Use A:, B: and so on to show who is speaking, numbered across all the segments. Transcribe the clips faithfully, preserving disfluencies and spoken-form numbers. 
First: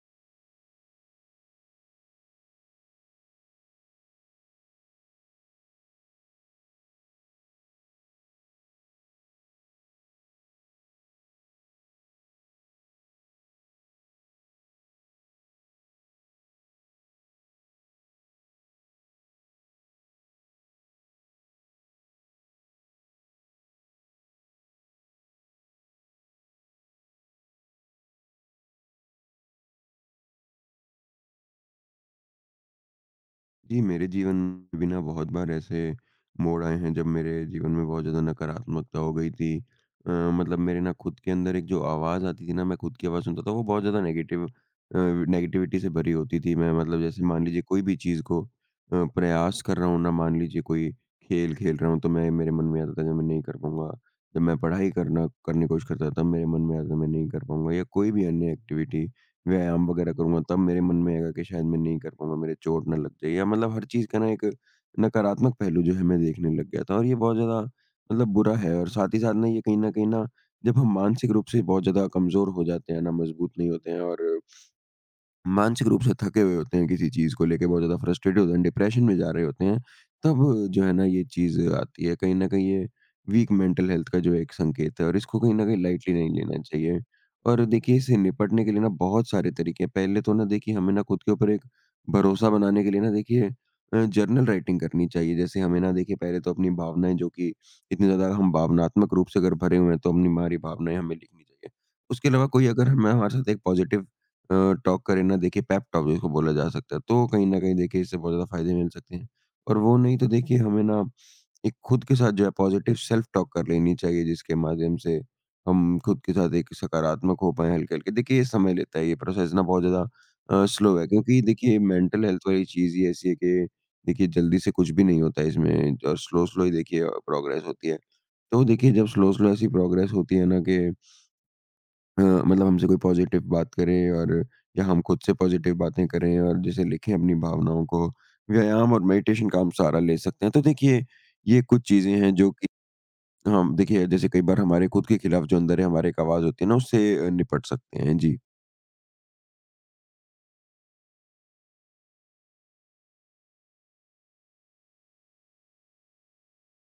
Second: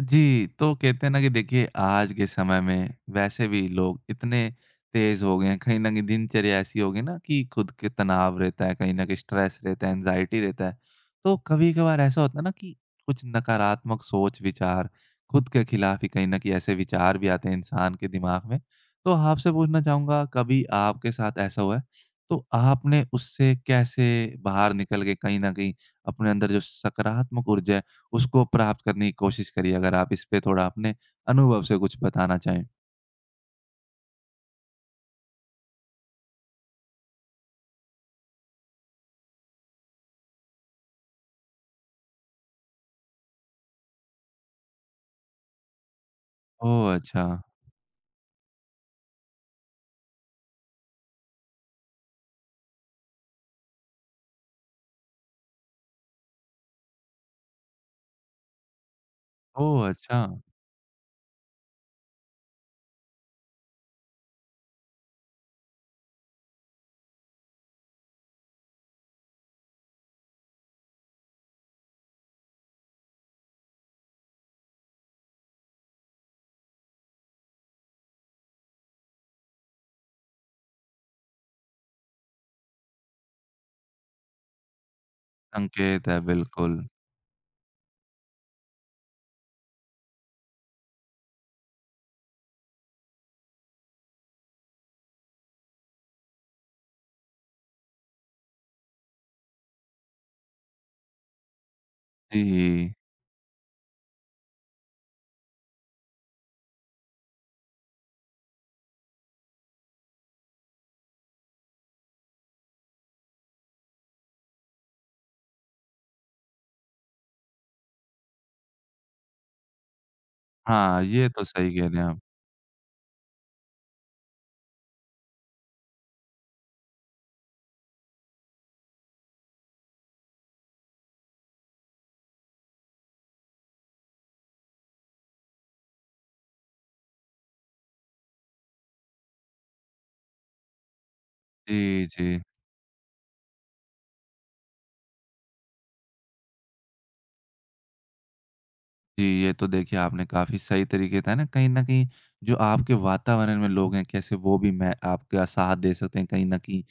A: जी, तो कहते हैं ना कि देखिए आज के समय में वैसे भी लोग इतने तेज़ हो गए हैं, कहीं न कहीं दिनचर्या ऐसी हो गई ना कि खुद के तनाव रहता है, कहीं न कहीं स्ट्रेस रहता है, एंग्ज़ायटी रहता है। तो कभी-कभार ऐसा होता है ना कि कुछ नकारात्मक सोच-विचार खुद के खिलाफ ही कहीं न कहीं ऐसे विचार भी आते हैं इंसान के दिमाग में। तो आपसे पूछना चाहूँगा कभी आपके साथ ऐसा हुआ है? तो आपने उससे कैसे बाहर निकल के कहीं न कहीं अपने अंदर जो सकारात्मक ऊर्जा है उसको प्राप्त करने की कोशिश करिए, अगर आप इस पे थोड़ा अपने अनुभव से कुछ बताना चाहें?
B: जी, मेरे जीवन में भी ना बहुत बार ऐसे मोड़ आए हैं जब मेरे जीवन में बहुत ज़्यादा नकारात्मकता हो गई थी। अ, मतलब मेरे ना खुद के अंदर एक जो आवाज़ आती थी ना, मैं खुद की आवाज़ सुनता था वो बहुत ज़्यादा नेगेटिव अ, नेगेटिविटी से भरी होती थी। मैं
A: ओह!
B: मतलब जैसे
A: अच्छा।
B: मान लीजिए कोई भी चीज़ को अ, प्रयास कर रहा हूँ ना, मान लीजिए कोई खेल खेल रहा हूँ तो मैं मेरे मन में आता था कि मैं नहीं कर पाऊँगा। जब मैं पढ़ाई करना करने की कोशिश करता था तब मेरे मन में आता था मैं नहीं कर पाऊँगा, या कोई भी अन्य एक्टिविटी व्यायाम
A: ओह!
B: वगैरह
A: अच्छा,
B: करूँगा तब मेरे मन में आएगा कि शायद मैं नहीं कर पाऊँगा, मेरे चोट ना लग जाए, या मतलब हर चीज़ का ना एक नकारात्मक पहलू जो है मैं देखने लग गया था। और ये बहुत ज़्यादा मतलब बुरा है, और साथ ही साथ ना ये कहीं न कहीं ना, जब हम मानसिक रूप से बहुत ज़्यादा कमज़ोर हो जाते हैं ना, मजबूत नहीं होते हैं, और मानसिक रूप से थके हुए होते हैं किसी चीज़ को लेके, बहुत ज़्यादा फ्रस्ट्रेटेड होते हैं, डिप्रेशन में जा रहे होते हैं, तब जो है ना ये चीज़ आती है। कहीं न कहीं ये वीक मेंटल हेल्थ का जो एक संकेत है, और इसको कहीं न कहीं
A: संकेत
B: लाइटली
A: है,
B: नहीं लेना
A: बिल्कुल।
B: चाहिए। और देखिए इससे निपटने के लिए ना बहुत सारे तरीके हैं। पहले तो ना देखिए हमें ना खुद के ऊपर एक भरोसा बनाने के लिए ना देखिए अ, जर्नल राइटिंग करनी चाहिए। जैसे हमें ना देखिए पहले तो अपनी भावनाएँ जो कि इतनी ज़्यादा हम भावनात्मक रूप से अगर भरे हुए हैं, तो अपनी हमारी भावनाएँ हमें लिखनी चाहिए। उसके अलावा कोई अगर
A: जी।
B: हमें हमारे साथ एक पॉज़िटिव अ, टॉक करें, ना देखिए पेप टॉक जिसको बोला जा सकता है, तो कहीं न कहीं देखिए इससे बहुत ज़्यादा फ़ायदे मिल सकते हैं। और वो नहीं तो देखिए हमें ना एक खुद के साथ जो है पॉज़िटिव सेल्फ टॉक कर लेनी चाहिए, जिसके माध्यम से हम खुद के साथ एक सकारात्मक हो पाएँ हल्के-हल्के। देखिए ये समय लेता है, ये प्रोसेस ना बहुत ज़्यादा अ, स्लो
A: हाँ,
B: है,
A: ये
B: क्योंकि
A: तो सही
B: देखिए
A: कह रहे हैं आप।
B: मेंटल हेल्थ वाली चीज़ ही ऐसी है कि देखिए जल्दी से कुछ भी नहीं होता है इसमें, और स्लो-स्लो ही देखिए अ, प्रोग्रेस होती है। तो देखिए जब स्लो-स्लो ऐसी प्रोग्रेस होती है ना कि अ, मतलब हमसे कोई पॉज़िटिव बात करे, और या हम खुद से पॉज़िटिव बातें करें, और जैसे लिखें अपनी भावनाओं को। व्यायाम और मेडिटेशन का हम सहारा ले सकते हैं। तो देखिए, ये कुछ
A: जी,
B: चीज़ें हैं
A: जी।
B: जो कि हम देखिए जैसे कई बार हमारे खुद के खिलाफ जो अंदर है हमारे एक आवाज़ होती है ना, उससे अ, निपट सकते हैं। जी।
A: जी, ये तो देखिए आपने काफ़ी सही तरीके था ना कहीं न कहीं जो आपके वातावरण में लोग हैं कैसे वो भी मैं आपका साथ दे सकते हैं कहीं न कहीं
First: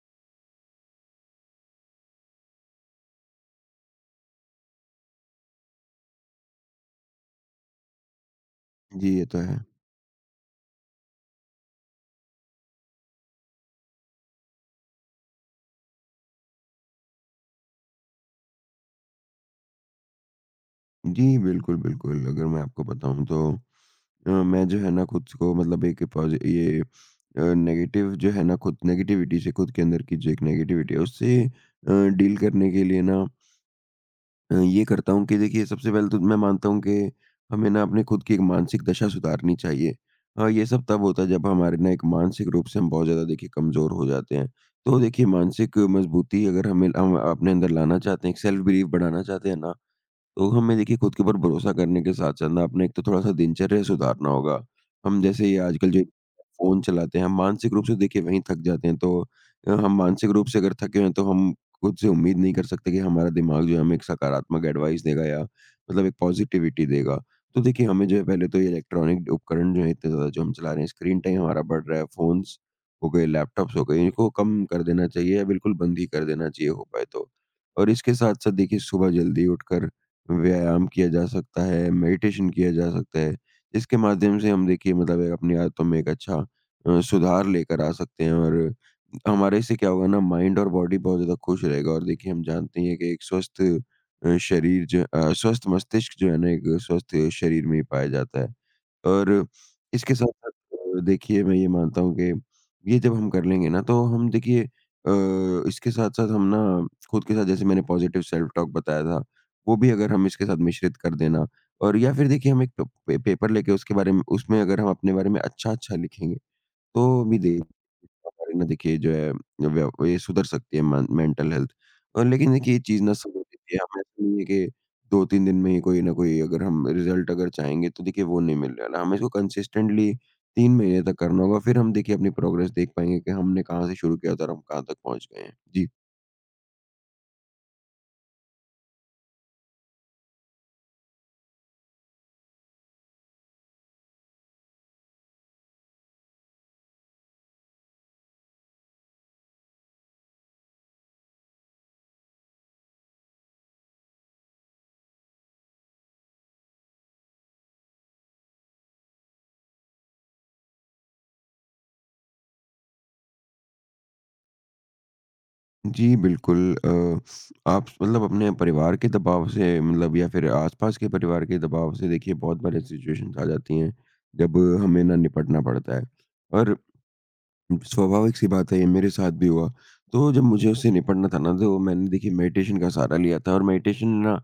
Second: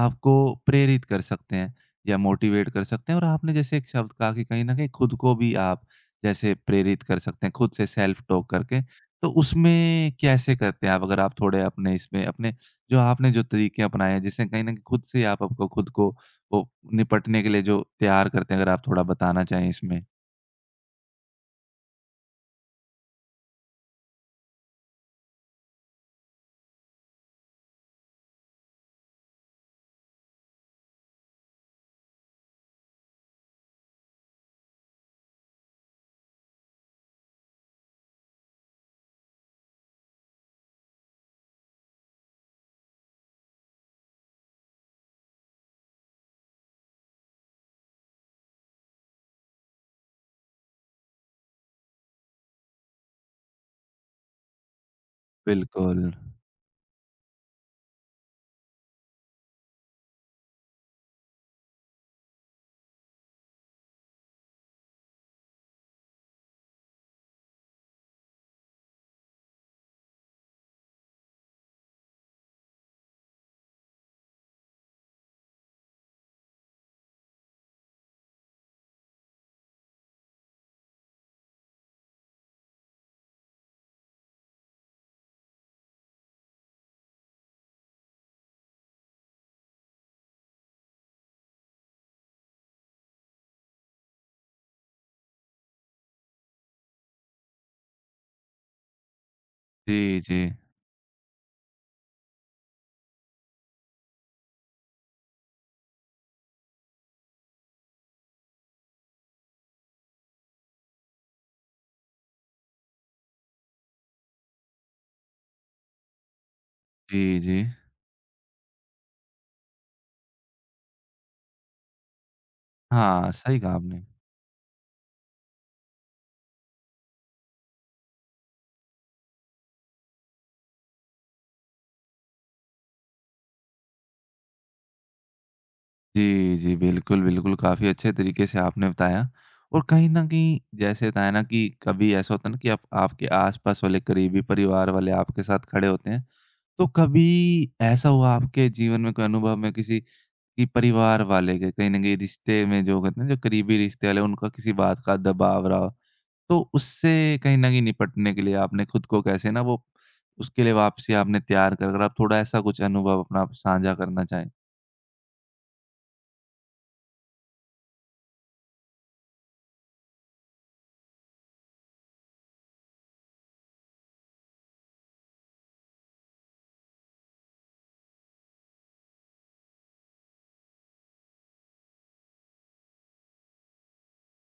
A: आपको प्रेरित कर सकते हैं या मोटिवेट कर सकते हैं और आपने जैसे एक शब्द कहा कि कहीं न कहीं खुद को भी आप जैसे प्रेरित कर सकते हैं खुद से सेल्फ टॉक करके।
B: जी, ये
A: तो
B: तो है।
A: उसमें कैसे करते हैं आप? अगर आप थोड़े अपने इसमें अपने जो आपने जो तरीके अपनाए हैं जिससे कहीं न कहीं खुद से आप आपको खुद को वो निपटने के लिए जो तैयार करते हैं अगर आप थोड़ा बताना चाहें इसमें?
B: जी, बिल्कुल, बिल्कुल। अगर मैं आपको बताऊँ तो अ, मैं जो है ना खुद को मतलब एक पॉज़ि ये अ, नेगेटिव जो है ना खुद नेगेटिविटी से खुद के अंदर की जो एक नेगेटिविटी है, उससे अ, डील करने के लिए ना अ, ये करता हूँ कि देखिए सबसे पहले तो मैं मानता हूँ कि हमें ना अपने खुद की एक मानसिक दशा सुधारनी चाहिए। अ, ये सब तब होता है जब हमारे ना एक मानसिक रूप से हम बहुत ज़्यादा देखिए कमज़ोर हो जाते हैं। तो देखिए मानसिक मजबूती अगर हमें हम अपने अंदर लाना चाहते हैं, एक सेल्फ बिलीव बढ़ाना चाहते हैं ना, तो हमें देखिए खुद के ऊपर भरोसा करने के साथ साथ ना अपने एक तो थोड़ा-सा दिनचर्या सुधारना होगा। हम जैसे ये आजकल
A: बिल्कुल।
B: जो फ़ोन चलाते हैं, हम मानसिक रूप से देखिए वहीं थक जाते हैं। तो अ, हम मानसिक रूप से अगर थके हुए हैं, तो हम खुद से उम्मीद नहीं कर सकते कि हमारा दिमाग जो है हमें एक सकारात्मक एडवाइस देगा, या मतलब एक पॉज़िटिविटी देगा। तो देखिए हमें जो है पहले तो ये इलेक्ट्रॉनिक उपकरण जो है इतने ज़्यादा जो हम चला रहे हैं, स्क्रीन टाइम हमारा बढ़ रहा है, फ़ोन्स हो गए, लैपटॉप्स हो गए, इनको कम कर देना चाहिए, या बिल्कुल बंद ही कर देना चाहिए हो पाए तो। और इसके साथ-साथ देखिए सुबह जल्दी उठकर व्यायाम किया जा सकता है, मेडिटेशन किया जा सकता है। इसके माध्यम से हम देखिए मतलब एक अपनी आदतों में एक अच्छा अ, सुधार लेकर आ सकते हैं, और हमारे से क्या होगा ना माइंड और बॉडी बहुत ज़्यादा खुश रहेगा, और देखिए हम जानते ही हैं कि एक स्वस्थ अ, शरीर जो अ, स्वस्थ मस्तिष्क जो है ना एक स्वस्थ शरीर में ही पाया जाता है। और इसके
A: जी, जी।
B: साथ-साथ अ, देखिए मैं ये मानता हूँ कि ये जब हम कर लेंगे ना, तो हम देखिए अ, इसके साथ-साथ हम ना खुद के साथ जैसे मैंने पॉजिटिव सेल्फ टॉक बताया था, वो भी अगर हम इसके साथ मिश्रित कर देना, और या फिर देखिए हम एक प पे पेपर लेके, उसके बारे में उसमें अगर हम अपने बारे में अच्छा-अच्छा लिखेंगे,
A: जी,
B: तो भी दे
A: जी।
B: हमारी ना देखिए जो है व्य ये सुधर सकती है, मन मेंटल हेल्थ अ, लेकिन देखिए ये चीज़ ना
A: हाँ,
B: सुधर
A: सही कहा
B: सकती है। हमें
A: आपने।
B: ऐसा नहीं है कि दो तीन दिन में ही कोई ना कोई अगर हम रिज़ल्ट अगर चाहेंगे, तो देखिए वो नहीं मिलने वाला। हमें इसको कंसिस्टेंटली तीन महीने तक करना होगा, फिर हम देखिए अपनी प्रोग्रेस देख पाएँगे कि हमने कहाँ से शुरू किया था, और हम कहाँ तक पहुँच गए हैं। जी।
A: जी, जी, बिल्कुल, बिल्कुल, काफ़ी अच्छे तरीके से आपने बताया और कहीं न कहीं जैसे बताया ना कि कभी ऐसा होता है ना कि आप आपके आस-पास वाले करीबी परिवार वाले आपके साथ खड़े होते हैं, तो कभी ऐसा हुआ आपके जीवन में कोई अनुभव में किसी कि परिवार वाले के कहीं न कहीं रिश्ते में जो कहते हैं ना जो करीबी रिश्ते वाले उनका किसी बात का दबाव रहा हो? तो उससे कहीं न कहीं निपटने के लिए आपने खुद को कैसे ना वो उसके लिए वापसी आपने तैयार कर अगर आप थोड़ा ऐसा कुछ अनुभव अपना आप साझा करना चाहें?
B: जी, बिल्कुल। अ, आप मतलब अपने परिवार के दबाव से, मतलब या फिर आस-पास के परिवार के दबाव से देखिए बहुत बार ऐसी सिचुएशंस आ जाती हैं, जब हमें ना निपटना पड़ता है। और स्वाभाविक सी बात है, ये मेरे साथ भी हुआ। तो जब मुझे उससे निपटना था ना, तो मैंने देखिए मेडिटेशन का सहारा लिया था, और मेडिटेशन ने ना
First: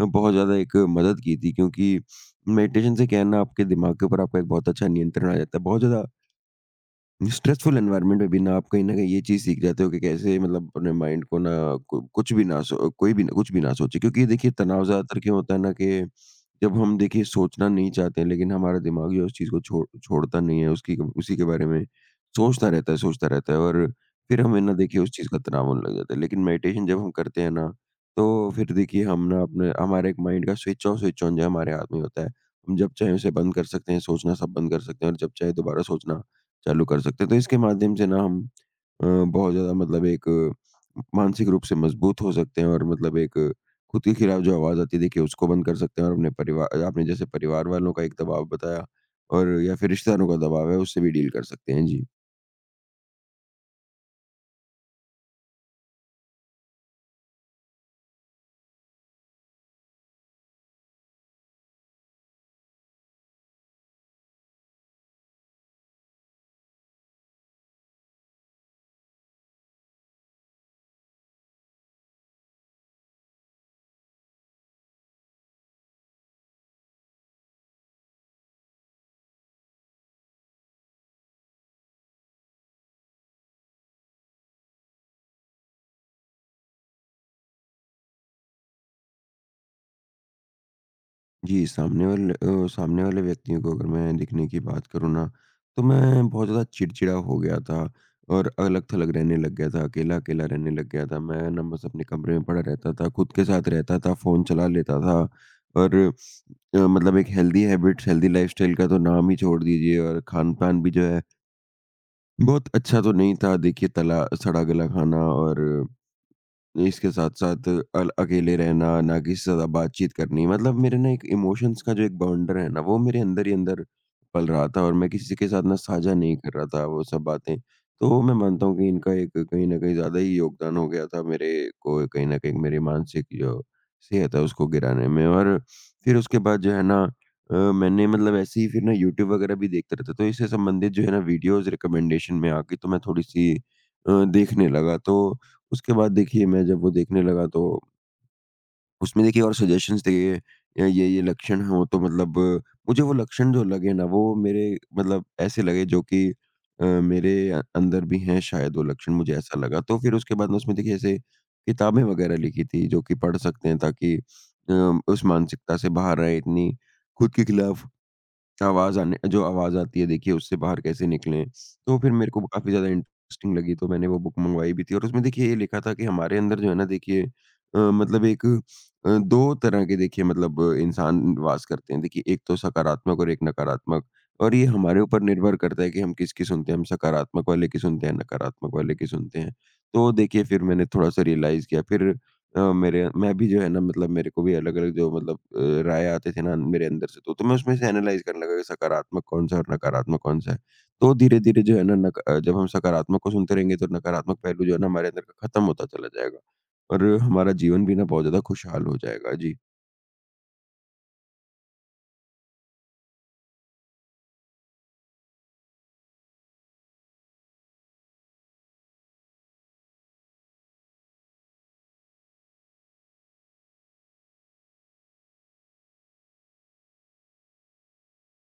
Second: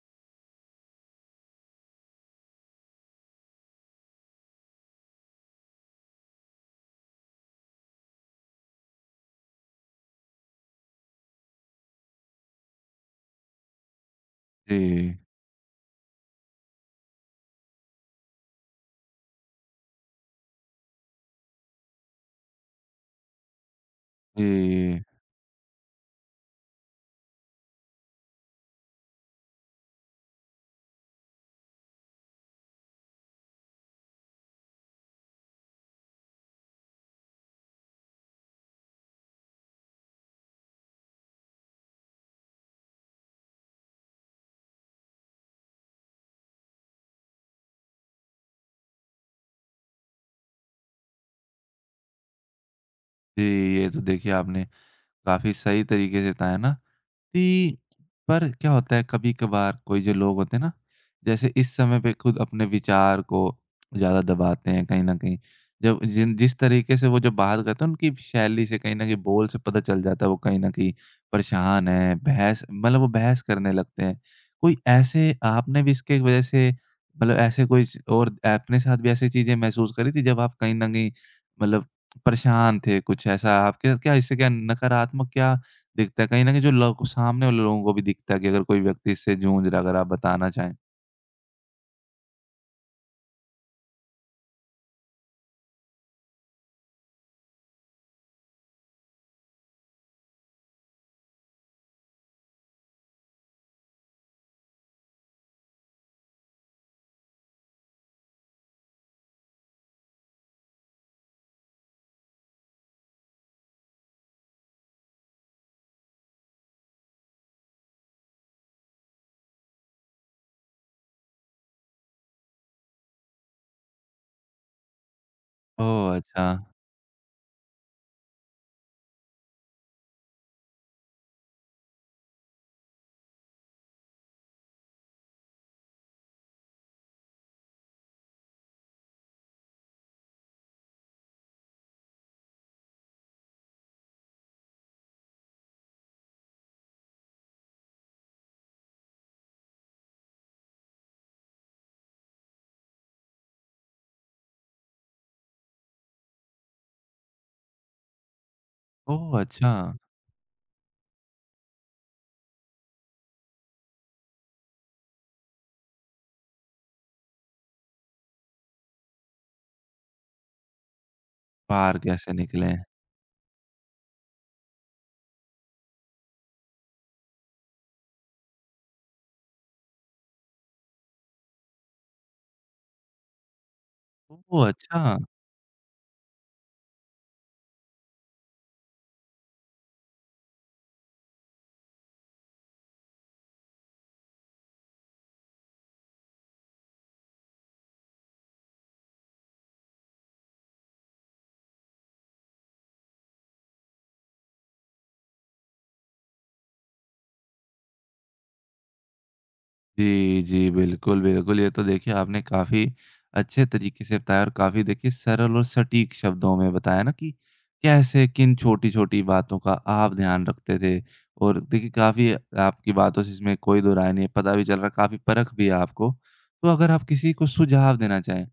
B: अ, बहुत ज़्यादा एक मदद की थी, क्योंकि मेडिटेशन से क्या है ना आपके दिमाग के ऊपर आपका एक बहुत अच्छा नियंत्रण आ जाता है। बहुत ज़्यादा स्ट्रेसफुल एनवायरनमेंट में भी ना आप कहीं न कहीं ये चीज़ सीख जाते हो कि कैसे मतलब अपने माइंड को ना कु कुछ भी ना सो कोई भी ना कुछ भी ना सोचे, क्योंकि ये देखिए तनाव
A: जी।
B: ज़्यादातर क्यों होता है ना कि जब हम देखिए सोचना नहीं चाहते हैं, लेकिन हमारा दिमाग जो है उस चीज़ को छोड़ छोड़ता नहीं है, उसकी उसी के बारे में सोचता रहता है, सोचता रहता है, और फिर हमें ना देखिए
A: जी,
B: उस चीज़ का तनाव होने लग जाता है। लेकिन मेडिटेशन जब हम करते हैं ना, तो फिर देखिए हम ना अपने हमारे एक माइंड का स्विच ऑफ, स्विच ऑन जो है हमारे हाथ में होता है। हम जब चाहे उसे बंद कर सकते हैं, सोचना सब बंद कर सकते हैं, और जब चाहे दोबारा सोचना चालू कर सकते हैं। तो इसके माध्यम से ना हम अ, बहुत ज़्यादा मतलब एक अ, मानसिक रूप से मजबूत हो सकते हैं, और मतलब एक अ, खुद के खिलाफ जो आवाज़ आती है देखिए उसको बंद कर सकते हैं, और अपने परिवार आपने जैसे परिवार वालों का एक दबाव बताया, और या फिर रिश्तेदारों का दबाव है, उससे भी डील कर सकते हैं। जी।
A: जी, ये तो देखिए आपने काफ़ी सही तरीके से बताया ना ती पर क्या होता है कभी-कभार कोई जो लोग होते हैं ना, जैसे इस समय पे खुद अपने विचार को ज़्यादा दबाते हैं कहीं न कहीं। जब जिन जिस तरीके से वो जो बात करते हैं उनकी शैली से कहीं न कहीं बोल से पता चल जाता है वो कहीं न कहीं परेशान हैं, बहस मतलब वो बहस करने लगते हैं। कोई ऐसे आपने भी इसके वजह से मतलब ऐसे कोई स और अपने साथ भी ऐसी चीज़ें महसूस करी थी जब आप कहीं न कहीं मतलब परेशान थे कुछ ऐसा आपके साथ क्या इससे क्या नकारात्मक क्या दिखता है, कहीं न कहीं जो लोग सामने वाले लोगों को भी दिखता है कि अगर कोई व्यक्ति इससे जूझ रहा है, अगर आप बताना चाहें?
B: जी, सामने वाले अ, सामने वाले व्यक्तियों को अगर मैं दिखने की बात करूँ ना, तो मैं बहुत ज़्यादा चिड़चिड़ा हो गया था, और अलग-थलग रहने लग गया था, अकेला-अकेला रहने लग गया था। मैं ना बस अपने कमरे में पड़ा रहता था, खुद के साथ रहता था, फ़ोन चला लेता था, और अ, मतलब एक हेल्दी हैबिट्स, हेल्दी लाइफ़स्टाइल का तो नाम ही छोड़ दीजिए, और खान-पान भी जो है, बहुत अच्छा तो नहीं था। देखिए, तला सड़ा-गला खाना, और इसके साथ-साथ अल अकेले रहना, ना किसी से ज़्यादा बातचीत करनी, मतलब मेरे ना एक इमोशंस का जो एक बाउंडर है ना, वो मेरे अंदर ही अंदर पल रहा था, और मैं किसी के साथ ना साझा
A: ओह!
B: नहीं
A: अच्छा।
B: कर रहा था वो सब बातें। तो मैं मानता हूँ कि इनका एक कहीं न कहीं ज़्यादा ही योगदान हो गया था मेरे को कहीं न कहीं मेरी मानसिक जो सेहत है उसको गिराने में। और फिर उसके बाद जो है ना अ, मैंने मतलब ऐसे ही फिर ना यूट्यूब वगैरह भी देखता रहता, तो इससे संबंधित जो है ना वीडियोज़ रिकमेंडेशन में आ गई, तो मैं थोड़ी-सी अ, देखने लगा। तो उसके बाद देखिए मैं जब वो देखने लगा, तो उसमें देखिए और सजेशंस थे, ये ये ये लक्षण हो तो मतलब अ, मुझे वो लक्षण जो लगे ना वो मेरे मतलब ऐसे लगे जो कि अ, मेरे अ- अंदर भी हैं शायद वो लक्षण, मुझे
A: ओह!
B: ऐसा
A: अच्छा।
B: लगा, तो फिर उसके बाद ना उसमें देखिए ऐसे किताबें वगैरह लिखी थी जो कि पढ़ सकते हैं, ताकि अ, उस मानसिकता से बाहर आए, इतनी खुद के खिलाफ आवाज़ आने जो आवाज़ आती है देखिए उससे बाहर कैसे निकलें।
A: पार
B: तो फिर मेरे
A: कैसे
B: को वो काफ़ी
A: निकले?
B: ज़्यादा इंटरेस्टिंग लगी, तो मैंने वो बुक मँगवाई भी थी, और उसमें देखिए ये लिखा था कि हमारे अंदर जो है ना देखिए अ, मतलब एक अ, दो तरह के देखिए मतलब अ, इंसान वास करते हैं। देखिए एक तो सकारात्मक और एक नकारात्मक, और ये
A: ओह!
B: हमारे
A: अच्छा।
B: ऊपर निर्भर करता है कि हम किसकी सुनते हैं, हम सकारात्मक वाले की सुनते हैं, नकारात्मक वाले की सुनते हैं। तो देखिए फिर मैंने थोड़ा-सा रियलाइज़ किया फिर अ, मेरे मैं भी जो है ना, मतलब मेरे को भी अलग-अलग जो मतलब अ, राय आते थे ना मेरे अंदर से, तो, तो मैं उसमें से एनालाइज़ करने लगा कि सकारात्मक कौन-सा है और नकारात्मक कौन-सा है। तो धीरे-धीरे जो है ना, नक अ, जब हम सकारात्मक को सुनते रहेंगे तो नकारात्मक पहलू जो है ना हमारे अंदर का खत्म होता चला जाएगा और हमारा जीवन भी ना बहुत ज़्यादा खुशहाल हो जाएगा। जी।
A: जी, जी, बिल्कुल, बिल्कुल। ये तो देखिए आपने काफ़ी अच्छे तरीके से बताया और काफ़ी देखिए सरल और सटीक शब्दों में बताया ना कि कैसे किन छोटी-छोटी बातों का आप ध्यान रखते थे और देखिए काफ़ी आपकी बातों से इसमें कोई दो राय नहीं है, पता भी चल रहा है काफ़ी परख भी है आपको। तो अगर आप किसी को सुझाव देना चाहें?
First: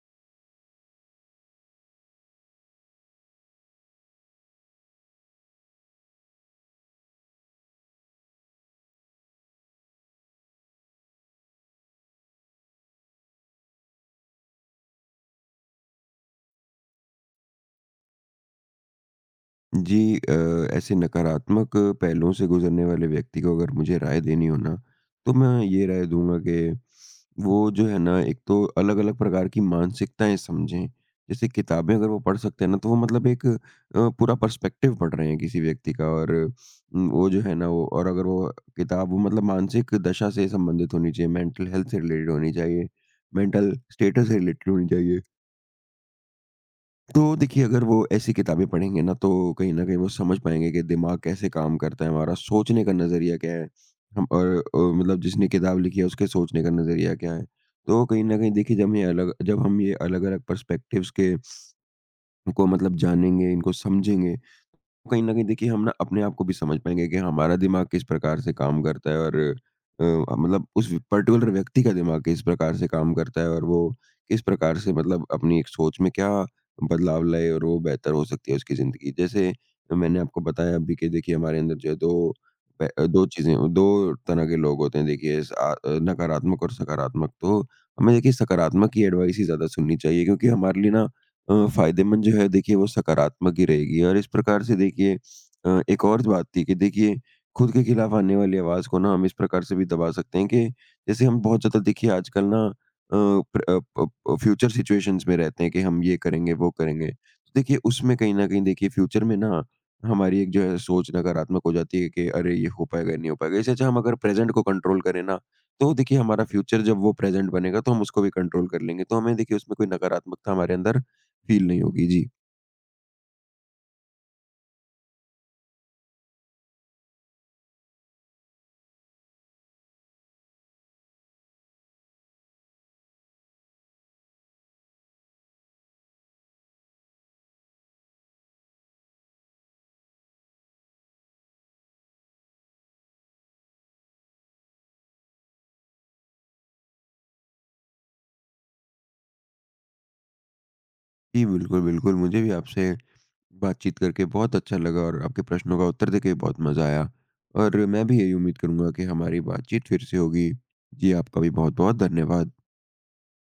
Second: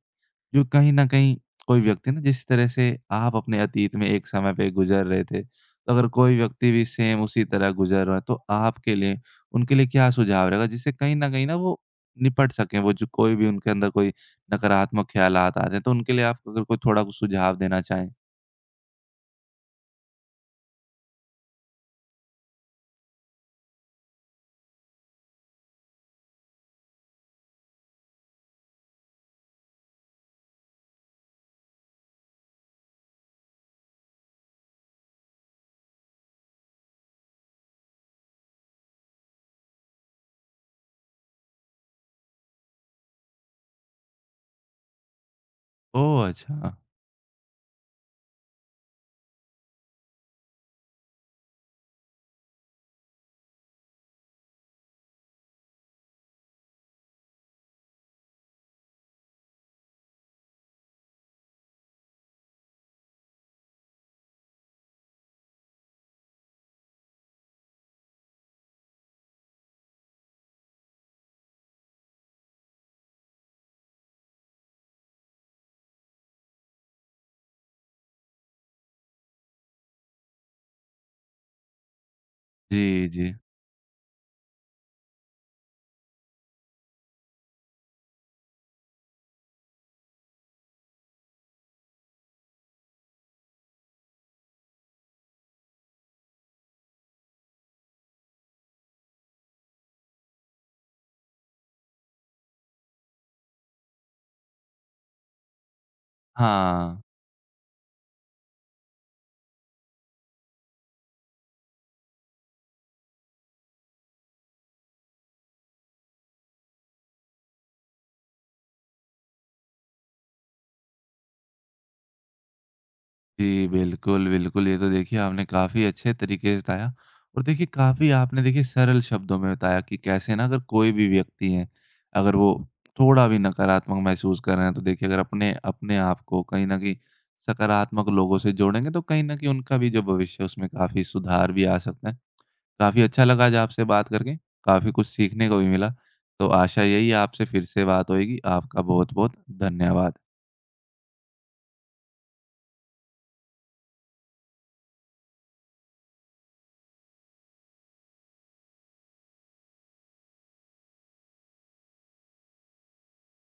A: जो कहीं न कहीं कोई व्यक्ति ना जिस तरह से आप अपने अतीत में एक समय पे गुज़र रहे थे, तो अगर कोई व्यक्ति भी सेम उसी तरह गुज़र रहा है, तो आपके लिए उनके लिए क्या सुझाव रहेगा? जिससे कहीं न कहीं ना वो निपट सकें, वो जो कोई भी उनके अंदर कोई नकारात्मक ख़्यालात आ जाएँ, तो उनके लिए आप अगर कोई थोड़ा कुछ सुझाव देना चाहें?
B: जी, अ, ऐसे नकारात्मक पहलुओं से गुजरने वाले व्यक्ति को अगर मुझे राय देनी हो ना, तो मैं ये राय दूँगा कि वो जो है ना, एक तो अलग-अलग प्रकार की मानसिकताएँ समझें। जैसे किताबें अगर वो पढ़ सकते हैं ना, तो वो मतलब एक अ, पूरा पर्सपेक्टिव पढ़ रहे हैं किसी व्यक्ति का, और उम, वो जो है ना, वो और अगर वो किताब, वो मतलब मानसिक दशा से संबंधित होनी चाहिए, मेंटल हेल्थ से रिलेटेड होनी चाहिए, मेंटल स्टेटस से रिलेटेड होनी चाहिए।
A: ओह! अच्छा।
B: तो देखिए, अगर वो ऐसी किताबें पढ़ेंगे ना, तो कहीं न कहीं वो समझ पाएँगे कि दिमाग कैसे काम करता है हमारा, सोचने का नज़रिया क्या है? हम और अ, मतलब जिसने किताब लिखी है, उसके सोचने का नज़रिया क्या है? तो कहीं न कहीं देखिए, जब ये अलग जब हम ये अलग-अलग पर्सपेक्टिव्स के को मतलब जानेंगे, इनको समझेंगे, तो कहीं न कहीं देखिए हम ना अपने आप को भी समझ पाएँगे कि हमारा दिमाग किस प्रकार से काम करता है, और अ, मतलब उस पर्टिकुलर व्यक्ति का दिमाग किस प्रकार से काम करता है और वो किस प्रकार से मतलब अपनी एक सोच में क्या बदलाव लाए और वो बेहतर हो सकती है उसकी ज़िंदगी। जैसे मैंने आपको बताया अभी कि देखिए हमारे अंदर जो है दो प
A: जी,
B: दो
A: जी।
B: चीज़ें, दो तरह के लोग होते हैं देखिए, स आ- अ, नकारात्मक और सकारात्मक। तो हमें देखिए सकारात्मक ही एडवाइस ही ज़्यादा सुननी चाहिए, क्योंकि हमारे लिए ना अ, फ़ायदेमंद जो है देखिए वो सकारात्मक ही रहेगी। और इस प्रकार से देखिए अ, एक और बात थी कि देखिए खुद के खिलाफ आने वाली आवाज़ को ना हम इस प्रकार से भी दबा सकते हैं कि जैसे हम बहुत ज़्यादा देखिए आजकल ना अ, प्र अ, प अ, फ्यूचर सिचुएशंस में रहते हैं कि हम ये करेंगे, वो
A: हाँ।
B: करेंगे। तो देखिए उसमें कहीं न कहीं देखिए फ्यूचर में ना हमारी एक जो है सोच नकारात्मक हो जाती है कि अरे! ये हो पाएगा, नहीं हो पाएगा। इससे अच्छा हम अगर प्रेज़ेंट को कंट्रोल करें ना, तो देखिए हमारा फ्यूचर जब वो प्रेज़ेंट बनेगा तो हम उसको भी कंट्रोल कर लेंगे। तो हमें देखिए उसमें कोई नकारात्मकता हमारे अंदर फ़ील नहीं होगी। जी।
A: जी, बिल्कुल, बिल्कुल। ये तो देखिए आपने काफ़ी अच्छे तरीके से बताया और देखिए काफ़ी आपने देखिए सरल शब्दों में बताया कि कैसे ना अगर कोई भी व्यक्ति है, अगर वो थोड़ा भी नकारात्मक महसूस कर रहे हैं, तो देखिए अगर अपने अपने आप को कहीं न कहीं सकारात्मक लोगों से जोड़ेंगे, तो कहीं न कहीं उनका भी जो भविष्य है, उसमें काफ़ी सुधार भी आ सकता है। काफ़ी अच्छा लगा आज आपसे बात करके, काफ़ी कुछ सीखने को भी मिला। तो आशा यही है आपसे फिर से बात होएगी। आपका बहुत-बहुत धन्यवाद।
B: जी, बिल्कुल, बिल्कुल। मुझे भी आपसे बातचीत करके बहुत अच्छा लगा और आपके प्रश्नों का उत्तर देके बहुत मज़ा आया। और मैं भी यही उम्मीद करूँगा कि हमारी बातचीत फिर से होगी। जी, आपका भी बहुत-बहुत धन्यवाद।